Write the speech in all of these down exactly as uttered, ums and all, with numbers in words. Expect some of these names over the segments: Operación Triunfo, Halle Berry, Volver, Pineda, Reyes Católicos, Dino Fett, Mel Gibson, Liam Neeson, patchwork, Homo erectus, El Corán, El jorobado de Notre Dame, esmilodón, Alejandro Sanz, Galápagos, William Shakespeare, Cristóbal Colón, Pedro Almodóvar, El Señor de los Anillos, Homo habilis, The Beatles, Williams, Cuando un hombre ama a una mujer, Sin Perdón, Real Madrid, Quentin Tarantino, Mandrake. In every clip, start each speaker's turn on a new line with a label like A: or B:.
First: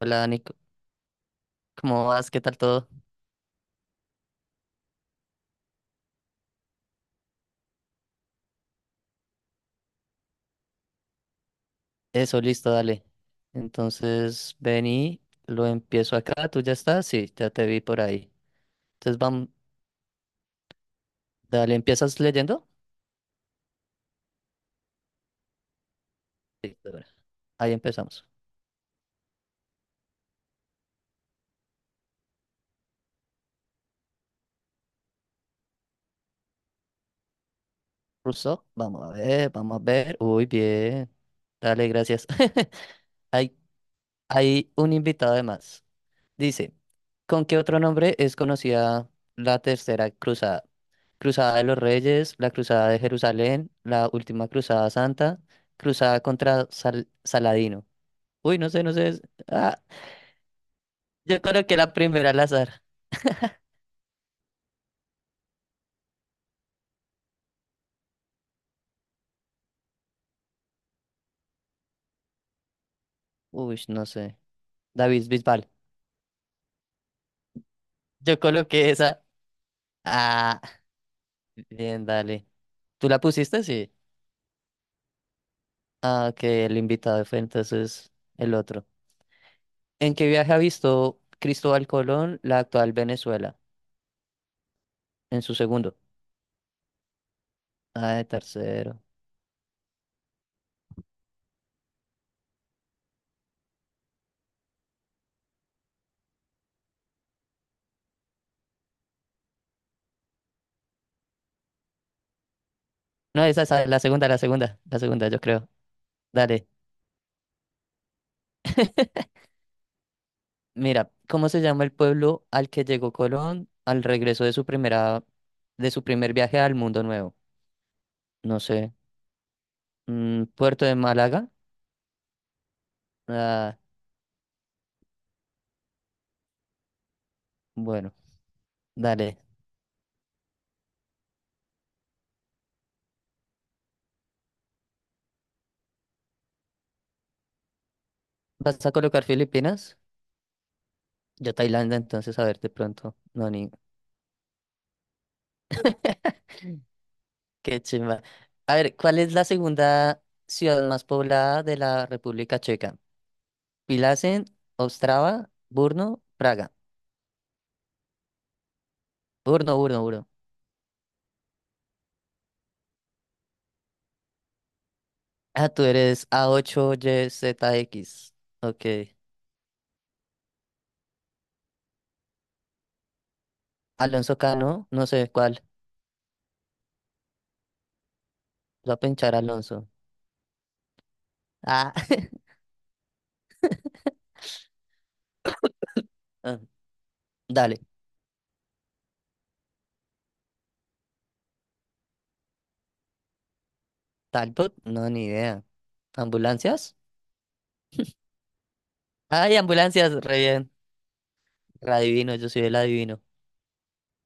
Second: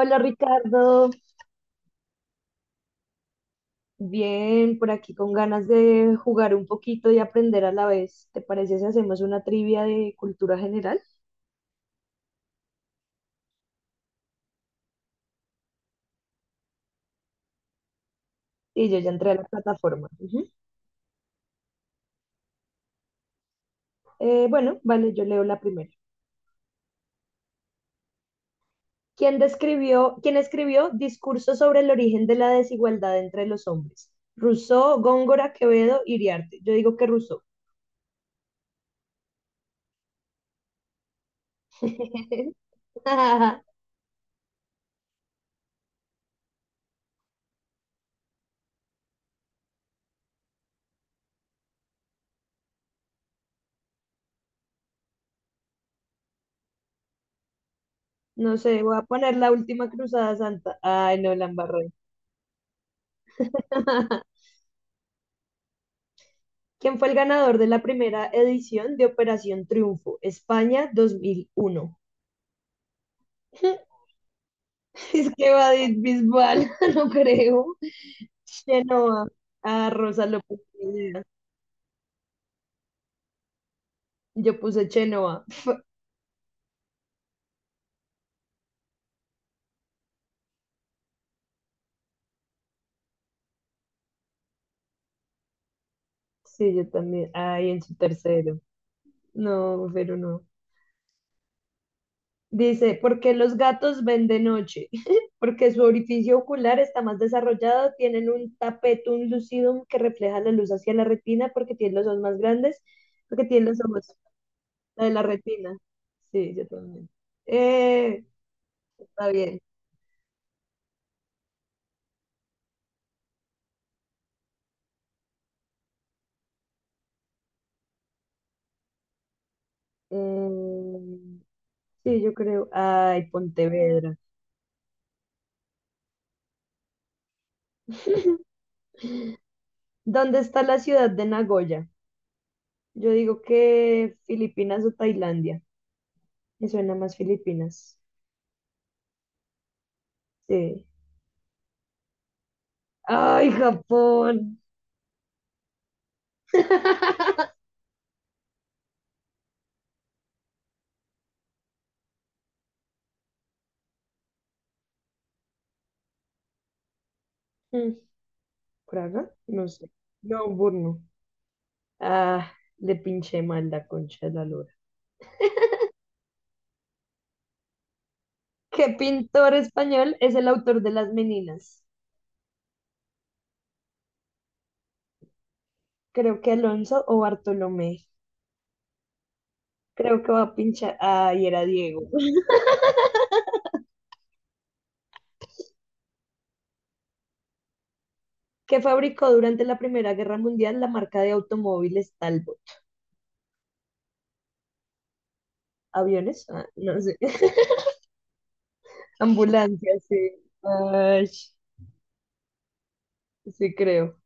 A: Hola Dani, c-
B: Ricardo,
A: ¿cómo vas? ¿Qué tal todo?
B: bien, por aquí con ganas de jugar un poquito y aprender a la vez. ¿Te parece si hacemos una trivia de cultura general?
A: Eso, listo, dale. Entonces, ven y lo empiezo acá. ¿Tú ya estás? Sí, ya te vi por ahí.
B: Y yo ya
A: Entonces,
B: entré a la
A: vamos,
B: plataforma. Ujú.
A: dale, ¿empiezas leyendo?
B: Eh, bueno, vale, yo leo la primera.
A: Sí, de una. Ahí empezamos.
B: ¿Quién describió, quién escribió Discurso sobre el origen de la desigualdad entre los hombres? Rousseau, Góngora, Quevedo, Iriarte. Yo digo que Rousseau.
A: Russo, vamos a ver, vamos a ver. Uy, bien. Dale, gracias. Hay, hay un invitado de más. Dice, ¿con qué otro nombre es conocida la Tercera Cruzada? Cruzada de los Reyes, la Cruzada de Jerusalén, la Última Cruzada Santa, Cruzada contra Sal- Saladino.
B: No
A: Uy, no
B: sé,
A: sé, no
B: voy a
A: sé. es-
B: poner la
A: Ah,
B: última cruzada santa. Ay, no,
A: yo
B: la
A: coloqué la
B: embarré.
A: primera al azar.
B: ¿Quién fue el ganador de la primera edición de Operación Triunfo, España dos mil uno?
A: Uy, no sé. David
B: Es que
A: Bisbal.
B: va de Bisbal, no creo.
A: Yo coloqué esa.
B: Chenoa. Ah, Rosa López.
A: Ah,
B: Pineda.
A: bien, dale. ¿Tú la pusiste? Sí.
B: Yo puse Chenoa.
A: Ah, que el invitado fue entonces el otro. ¿En qué viaje ha visto Cristóbal Colón la actual Venezuela? En su segundo.
B: Sí, yo también. Ay, en su
A: Ah, el
B: tercero.
A: tercero.
B: No, pero no. Dice, ¿por qué los gatos ven de noche? Porque su orificio ocular está más desarrollado, tienen un tapetum lucidum que refleja la luz hacia la retina porque tienen los ojos más grandes, porque
A: No, esa
B: tienen los
A: es la
B: ojos.
A: segunda, la segunda, la
B: La de la
A: segunda, yo creo.
B: retina. Sí, yo
A: Dale.
B: también. Eh, está bien.
A: Mira, ¿cómo se llama el pueblo al que llegó Colón al regreso de su primera, de su primer viaje al mundo nuevo? No sé. Mm, ¿Puerto de
B: Eh,
A: Málaga?
B: sí, yo creo. Ay,
A: Ah,
B: Pontevedra.
A: bueno, dale.
B: ¿Dónde está la ciudad de Nagoya? Yo digo que Filipinas o Tailandia. Me suena más Filipinas.
A: ¿Vas a colocar Filipinas?
B: Sí.
A: Yo Tailandia, entonces, a ver, de pronto. No,
B: Ay,
A: ni...
B: Japón.
A: Qué chimba. A ver, ¿cuál es la segunda ciudad más poblada de la República Checa? Pilasen, Ostrava, Brno, Praga.
B: Mm, ¿Praga?
A: Brno,
B: No sé.
A: Brno, Brno.
B: No, Burno. Ah, le pinché mal la concha de la lora.
A: Ah, tú eres A ocho Y Z X. Ok.
B: ¿Qué pintor español es el autor de Las Meninas?
A: Alonso Cano, no sé cuál.
B: Creo que Alonso o Bartolomé.
A: Voy a pinchar Alonso.
B: Creo que va a pinchar. Ah, y era
A: Ah,
B: Diego.
A: ah, dale.
B: Que fabricó durante la Primera Guerra Mundial la marca de automóviles Talbot.
A: Talbot, no, ni idea.
B: ¿Aviones? Ah,
A: ¿Ambulancias?
B: no sé.
A: Ay,
B: Ambulancias,
A: ambulancias,
B: sí.
A: re bien.
B: Ay,
A: Re adivino, yo soy el adivino.
B: sí, creo.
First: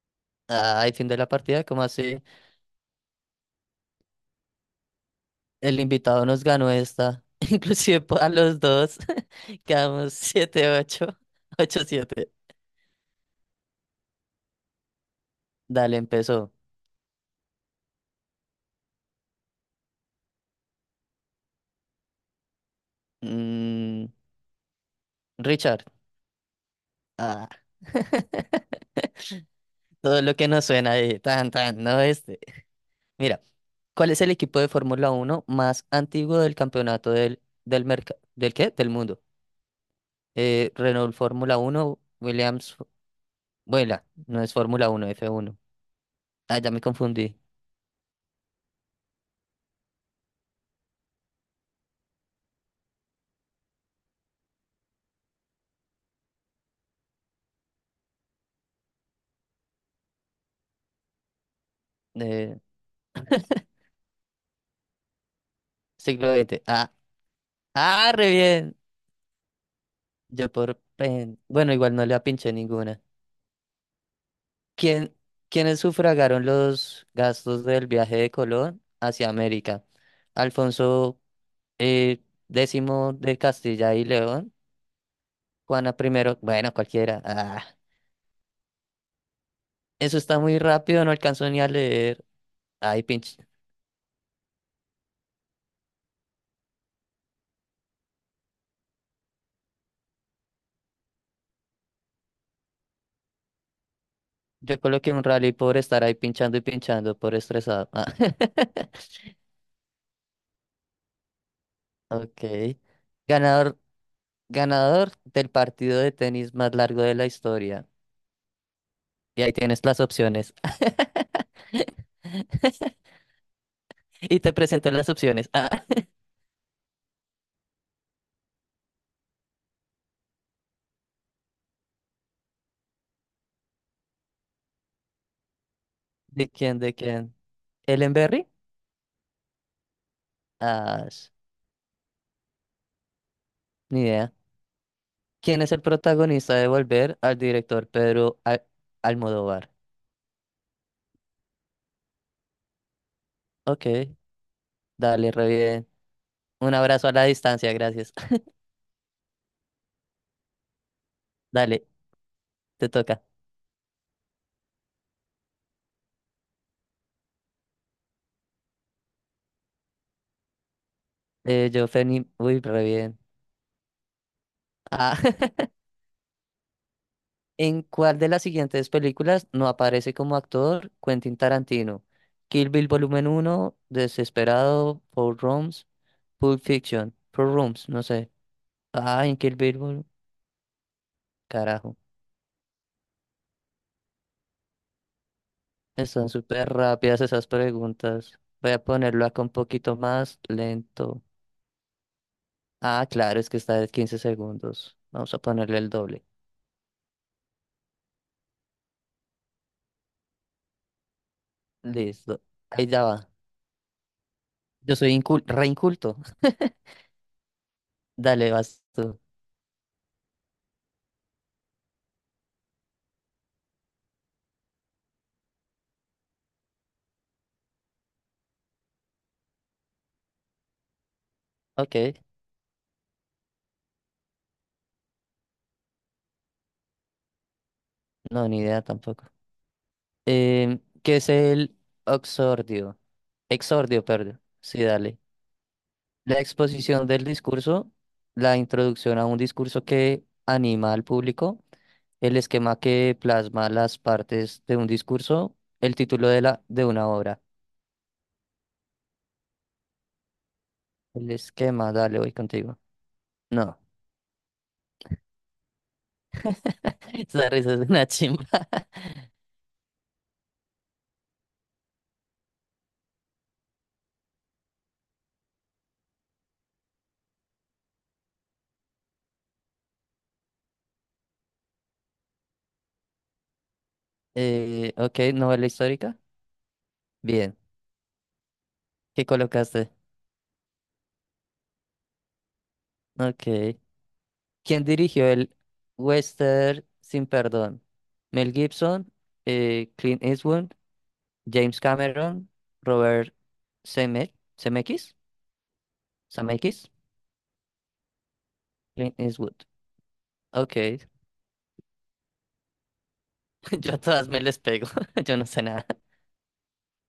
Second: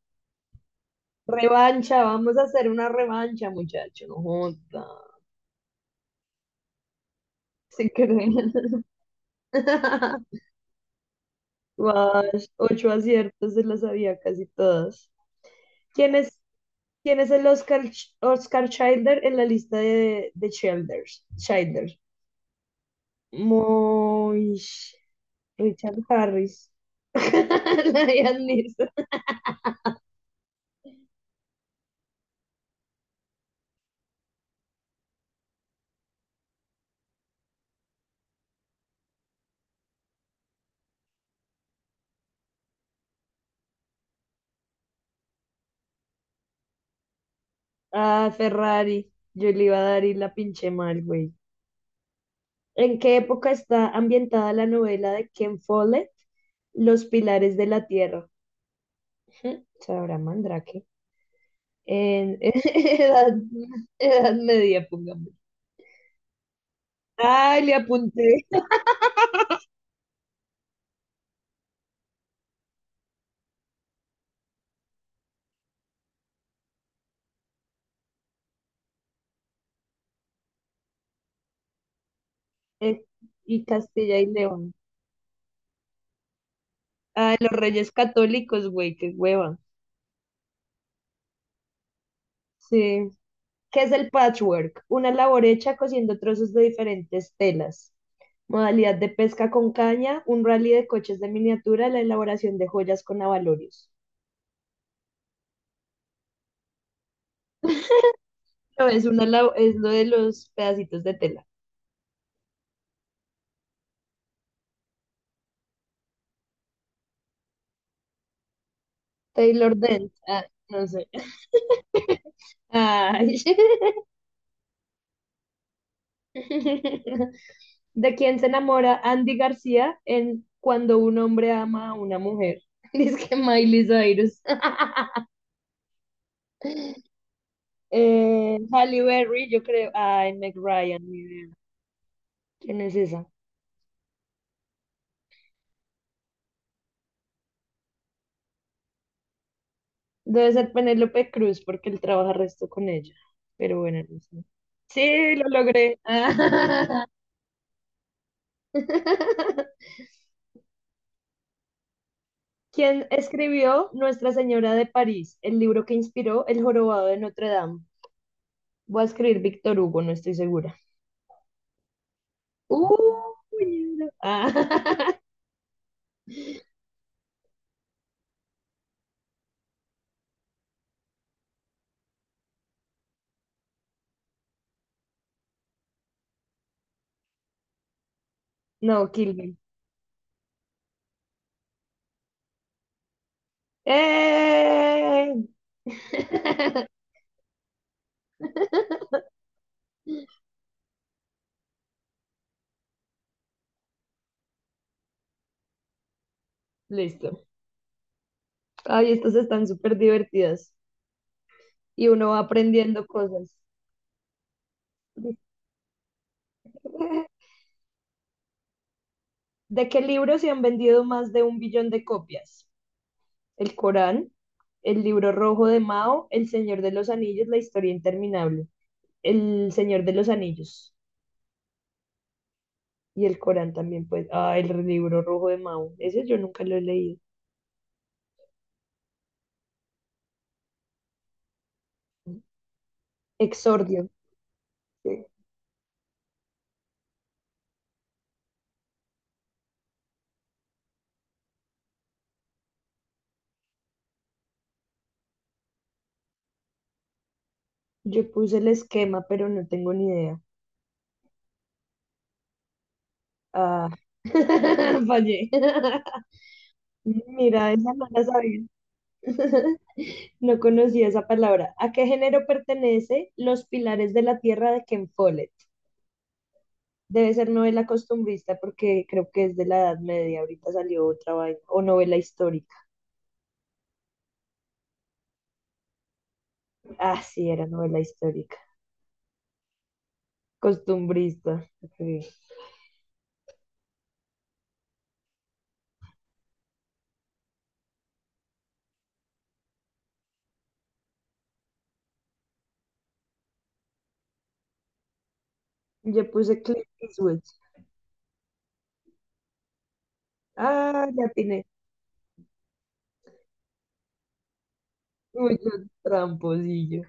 A: Ay, fin de la partida, ¿cómo
B: Revancha,
A: así?
B: vamos a hacer una revancha, muchacho. No joda.
A: El invitado nos ganó esta.
B: Sí,
A: Inclusive
B: creo.
A: po- a los dos. Quedamos siete ocho, ocho siete.
B: Guash, ocho aciertos, se las sabía casi todas.
A: Dale,
B: ¿Quién es,
A: empezó.
B: quién es el Oscar, Ch- Oscar Childer en la lista de, de Childers? Childer.
A: Mm,
B: Moish.
A: Richard.
B: Richard Harris.
A: Ah.
B: Liam Neeson.
A: Todo lo que nos suena ahí. Tan, tan, no este. Mira. ¿Cuál es el equipo de Fórmula Uno más antiguo del campeonato del, del mercado, del qué? Del mundo. Eh, Renault Fórmula Uno Williams, vuela, no es Fórmula Uno f uno. Ah, ya me confundí.
B: Ah, Ferrari. Yo le iba a dar y la pinché mal, güey. ¿En qué época está ambientada la novela de Ken Follett, Los Pilares de la Tierra? Ujú, Sabrá Mandrake. En
A: Eh,
B: edad, edad media, pongamos.
A: siglo veinte. Ah,
B: Ay, le
A: ah, re
B: apunté.
A: bien. Yo por, pen- bueno, igual no le apinché ninguna. ¿Quién, ¿quiénes sufragaron los gastos del viaje de Colón hacia América? Alfonso eh,
B: Es-
A: décimo de
B: y
A: Castilla y
B: Castilla y
A: León,
B: León.
A: Juana primero, bueno, cualquiera.
B: Ah, los
A: Ah,
B: Reyes Católicos, güey, qué hueva.
A: eso está muy rápido, no alcanzo ni a leer. Ay,
B: Sí.
A: pinche.
B: ¿Qué es el patchwork? Una labor hecha cosiendo trozos de diferentes telas. Modalidad de pesca con caña, un rally de coches de miniatura, la elaboración de joyas con abalorios.
A: Yo coloqué un rally por estar ahí pinchando y pinchando, por estresado. Ah.
B: No, es una, lab- es lo de los pedacitos de tela.
A: Ok. Ganador, ganador del partido de tenis más largo de la historia. Y ahí
B: Taylor
A: tienes las
B: Dent, ah,
A: opciones.
B: no sé. Ay.
A: Y te presento las opciones. Ah.
B: ¿De quién se enamora Andy García en Cuando un hombre ama a una mujer? Dice que Miley Cyrus.
A: ¿De quién? ¿De quién? ¿Ellen Berry?
B: Eh, Halle Berry, yo creo. Ay, Meg Ryan,
A: Ah,
B: ni
A: sh-
B: idea. ¿Quién es esa?
A: ni idea. ¿Quién es el protagonista de Volver al director Pedro Al- Almodóvar?
B: Debe ser Penélope Cruz porque él trabaja resto con ella. Pero
A: Ok,
B: bueno, no sé.
A: dale,
B: Sí, lo
A: re bien.
B: logré.
A: Un abrazo a la distancia, gracias. Dale, te
B: ¿Quién
A: toca.
B: escribió Nuestra Señora de París, el libro que inspiró El jorobado de Notre Dame? Voy a escribir Víctor Hugo, no estoy segura.
A: Eh, yo, Ferni, uy, re bien.
B: Uh, libro. Ah,
A: Ah, ¿en cuál de las siguientes películas no aparece como actor Quentin Tarantino? Kill Bill Volumen uno, Desesperado, Four Rooms, Pulp Fiction, Four Rooms, no sé.
B: no,
A: Ah, en Kill
B: Kilby.
A: Bill, Vol- carajo.
B: ¡Eh!
A: Están súper rápidas esas preguntas. Voy a ponerlo acá un poquito más lento. Ah, claro, es que está de quince segundos. Vamos a ponerle el doble.
B: Listo. Ay, estas están súper divertidas y uno va
A: Listo. Ahí ya
B: aprendiendo
A: va.
B: cosas.
A: Yo soy incul re inculto. Dale, vas tú.
B: ¿De qué libro se han vendido más de un billón de copias? El Corán, el libro rojo de Mao, El Señor de los Anillos, La Historia Interminable, El Señor de los Anillos
A: Ok,
B: y el Corán también, pues. Ah, el libro rojo de Mao. Ese yo nunca lo he leído.
A: no, ni idea tampoco. Em, ¿qué es el oxordio? Exordio,
B: Exordio.
A: perdón. Sí, dale.
B: Sí.
A: La exposición del discurso, la introducción a un discurso que anima al público, el esquema que plasma las partes de un discurso, el título de la de una obra.
B: Yo puse el esquema, pero no tengo ni idea.
A: El esquema, dale, voy contigo. No,
B: Ah, fallé.
A: esa
B: Mira,
A: risa es
B: esa
A: una
B: no la
A: chimba.
B: sabía. No conocía esa palabra. ¿A qué género pertenece Los Pilares de la Tierra de Ken Follett? Debe ser novela costumbrista porque creo que es de la Edad Media. Ahorita salió otra vaina. O novela histórica.
A: Eh, ok, novela histórica.
B: Ah, sí,
A: Bien,
B: era novela histórica.
A: ¿qué colocaste?
B: Costumbrista. Ok.
A: Ok. ¿Quién dirigió el Western Sin Perdón? Mel Gibson, eh, Clint Eastwood, James Cameron, Robert Zemeck- Zemeckis,
B: Yo puse Clint
A: Zemeckis,
B: Eastwood.
A: Clint Eastwood.
B: Ah,
A: Ok,
B: ya tiene
A: yo a todas me les pego, yo no sé
B: mucho
A: nada.
B: tramposillo.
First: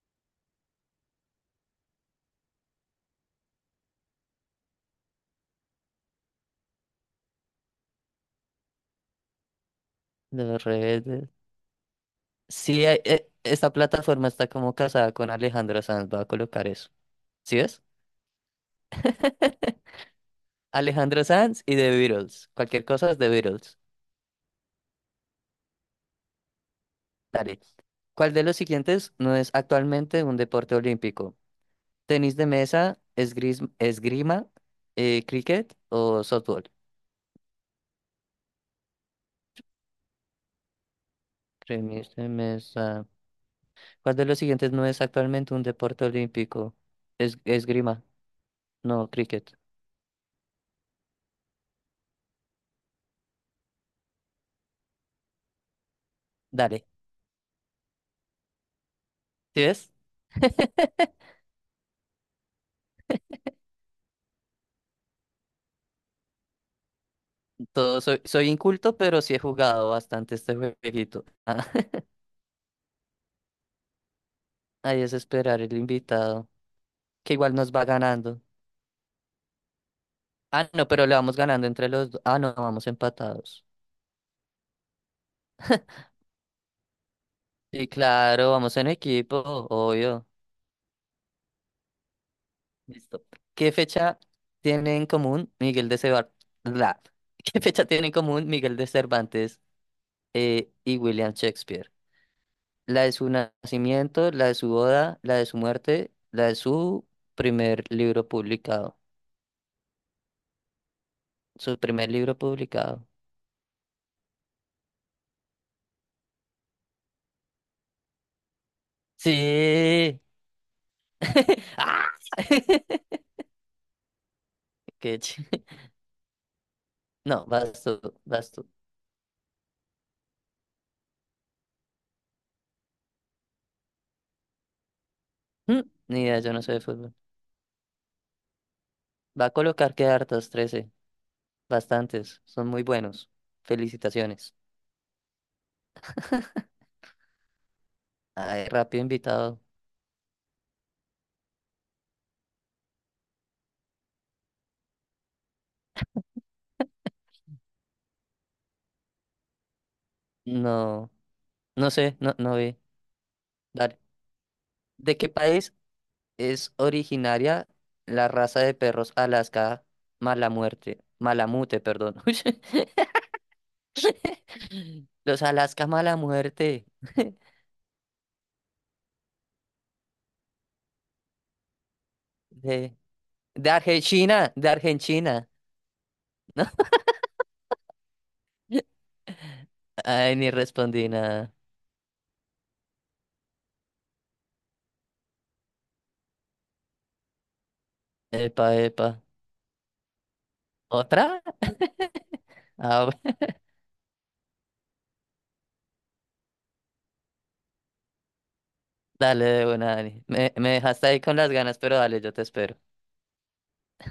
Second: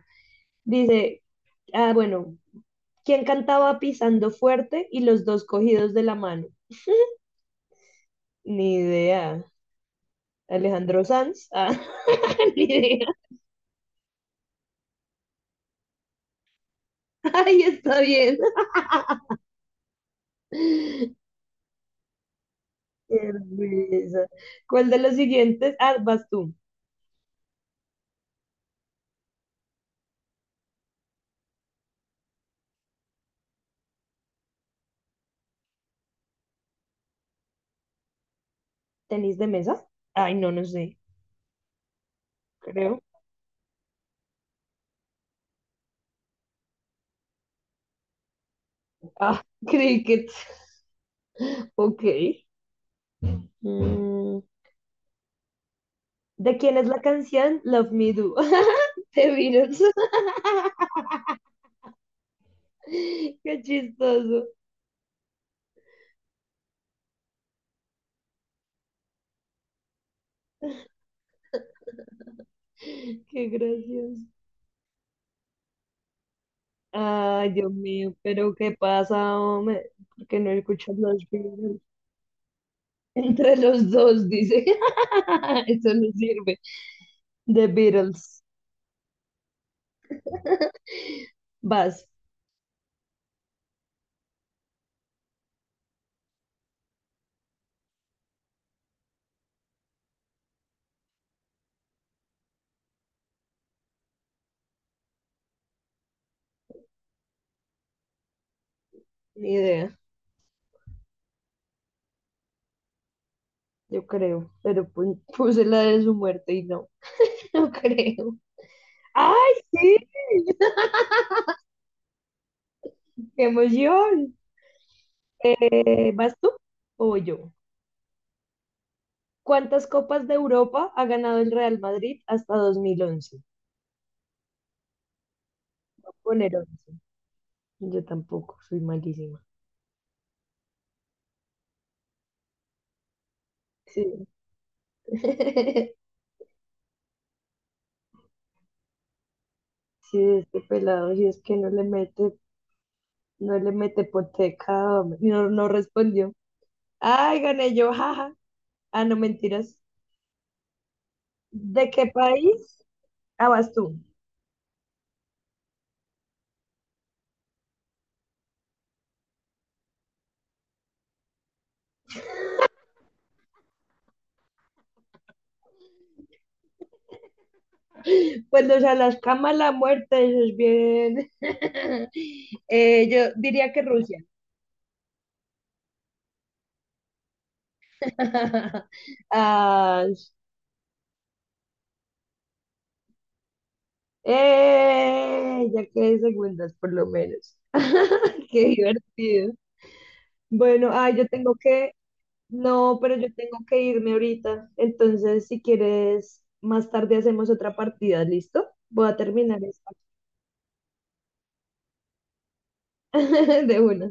B: Dice, ah, bueno, ¿quién cantaba Pisando Fuerte y los dos cogidos de la mano? Ni idea.
A: Los
B: Alejandro
A: rebeldes.
B: Sanz. Ah, ni
A: Sí, eh,
B: idea.
A: eh, esta plataforma está como casada con Alejandro Sanz, voy a colocar eso. ¿Sí
B: Ay,
A: ves?
B: está bien. Qué
A: Alejandro Sanz y The Beatles. Cualquier cosa es The Beatles.
B: risa. ¿Cuál de los siguientes? Ah, vas tú.
A: Dale. ¿Cuál de los siguientes no es actualmente un deporte olímpico? Tenis de mesa, esgris- esgrima, eh, cricket o softball.
B: ¿Tenis de mesa? Ay, no, no sé,
A: Tenis de
B: creo.
A: mesa. ¿Cuál de los siguientes no es actualmente un deporte olímpico? Es, esgrima, no
B: Ah,
A: cricket.
B: cricket. Ok. Mm, ¿de quién es
A: Dale.
B: la canción Love Me Do? Te
A: ¿Sí
B: Virus.
A: ves?
B: Qué chistoso.
A: Todo, soy, soy inculto, pero sí he jugado bastante este jueguito. Ah,
B: Qué gracioso.
A: ahí es esperar el invitado, que
B: Ay,
A: igual
B: Dios
A: nos va
B: mío,
A: ganando.
B: pero ¿qué pasa, hombre? ¿Por qué no
A: Ah, no,
B: escuchas
A: pero
B: los
A: le vamos ganando
B: Beatles?
A: entre los dos. Ah, no, vamos
B: Entre
A: empatados.
B: los dos, dice. Eso no sirve. The
A: Sí,
B: Beatles.
A: claro, vamos en equipo, obvio.
B: Vas,
A: Listo. ¿Qué fecha tiene en común Miguel de Cervantes? ¿Qué fecha tiene en común Miguel de Cervantes eh, y William Shakespeare? La de su nacimiento, la de su boda, la de su muerte, la de su primer libro publicado.
B: ni idea,
A: Su primer libro publicado.
B: yo creo. Pero pu- puse la de su muerte y no, no creo. ¡Ay, sí!
A: Sí. ¡Ah!
B: ¡Qué emoción!
A: Qué ch-
B: Eh, ¿vas tú o voy
A: No,
B: yo?
A: vas tú, vas tú.
B: ¿Cuántas copas de Europa ha ganado el Real Madrid hasta dos mil once?
A: Mm,
B: Voy
A: Ni
B: a
A: idea, yo
B: poner
A: no sé de
B: once.
A: fútbol.
B: Yo tampoco, soy malísima.
A: Va a colocar que hartas, trece. Bastantes. Son muy buenos.
B: Sí.
A: Felicitaciones. Ay, rápido invitado.
B: Sí, este pelado, si es que no le mete. No le mete por pecado. Y no, no respondió. Ay, gané yo, jaja. Ah, no, mentiras.
A: No,
B: ¿De
A: no
B: qué
A: sé, no, no vi.
B: país? Ah, vas tú.
A: Dale. ¿De qué país es originaria la raza de perros Alaska Mala Muerte? Malamute, perdón. Ush, Los Alaska Mala Muerte.
B: Pues los Alaskamas, la muerte, eso es bien.
A: De,
B: Eh, yo
A: de
B: diría que Rusia.
A: Argentina, de Argentina. ¿No?
B: Ah,
A: Ay, ni respondí nada.
B: eh, ya quedé segundas, por lo menos. Qué
A: Epa, epa.
B: divertido. Bueno, ah, yo
A: ¿Otra?
B: tengo que. No,
A: Ah,
B: pero yo
A: bu-
B: tengo que irme ahorita. Entonces, si quieres, más tarde hacemos otra partida, ¿listo? Voy a
A: dale
B: terminar
A: de
B: esta.
A: una, Dani. Me, me dejaste ahí con las ganas, pero dale, yo te espero.
B: De una.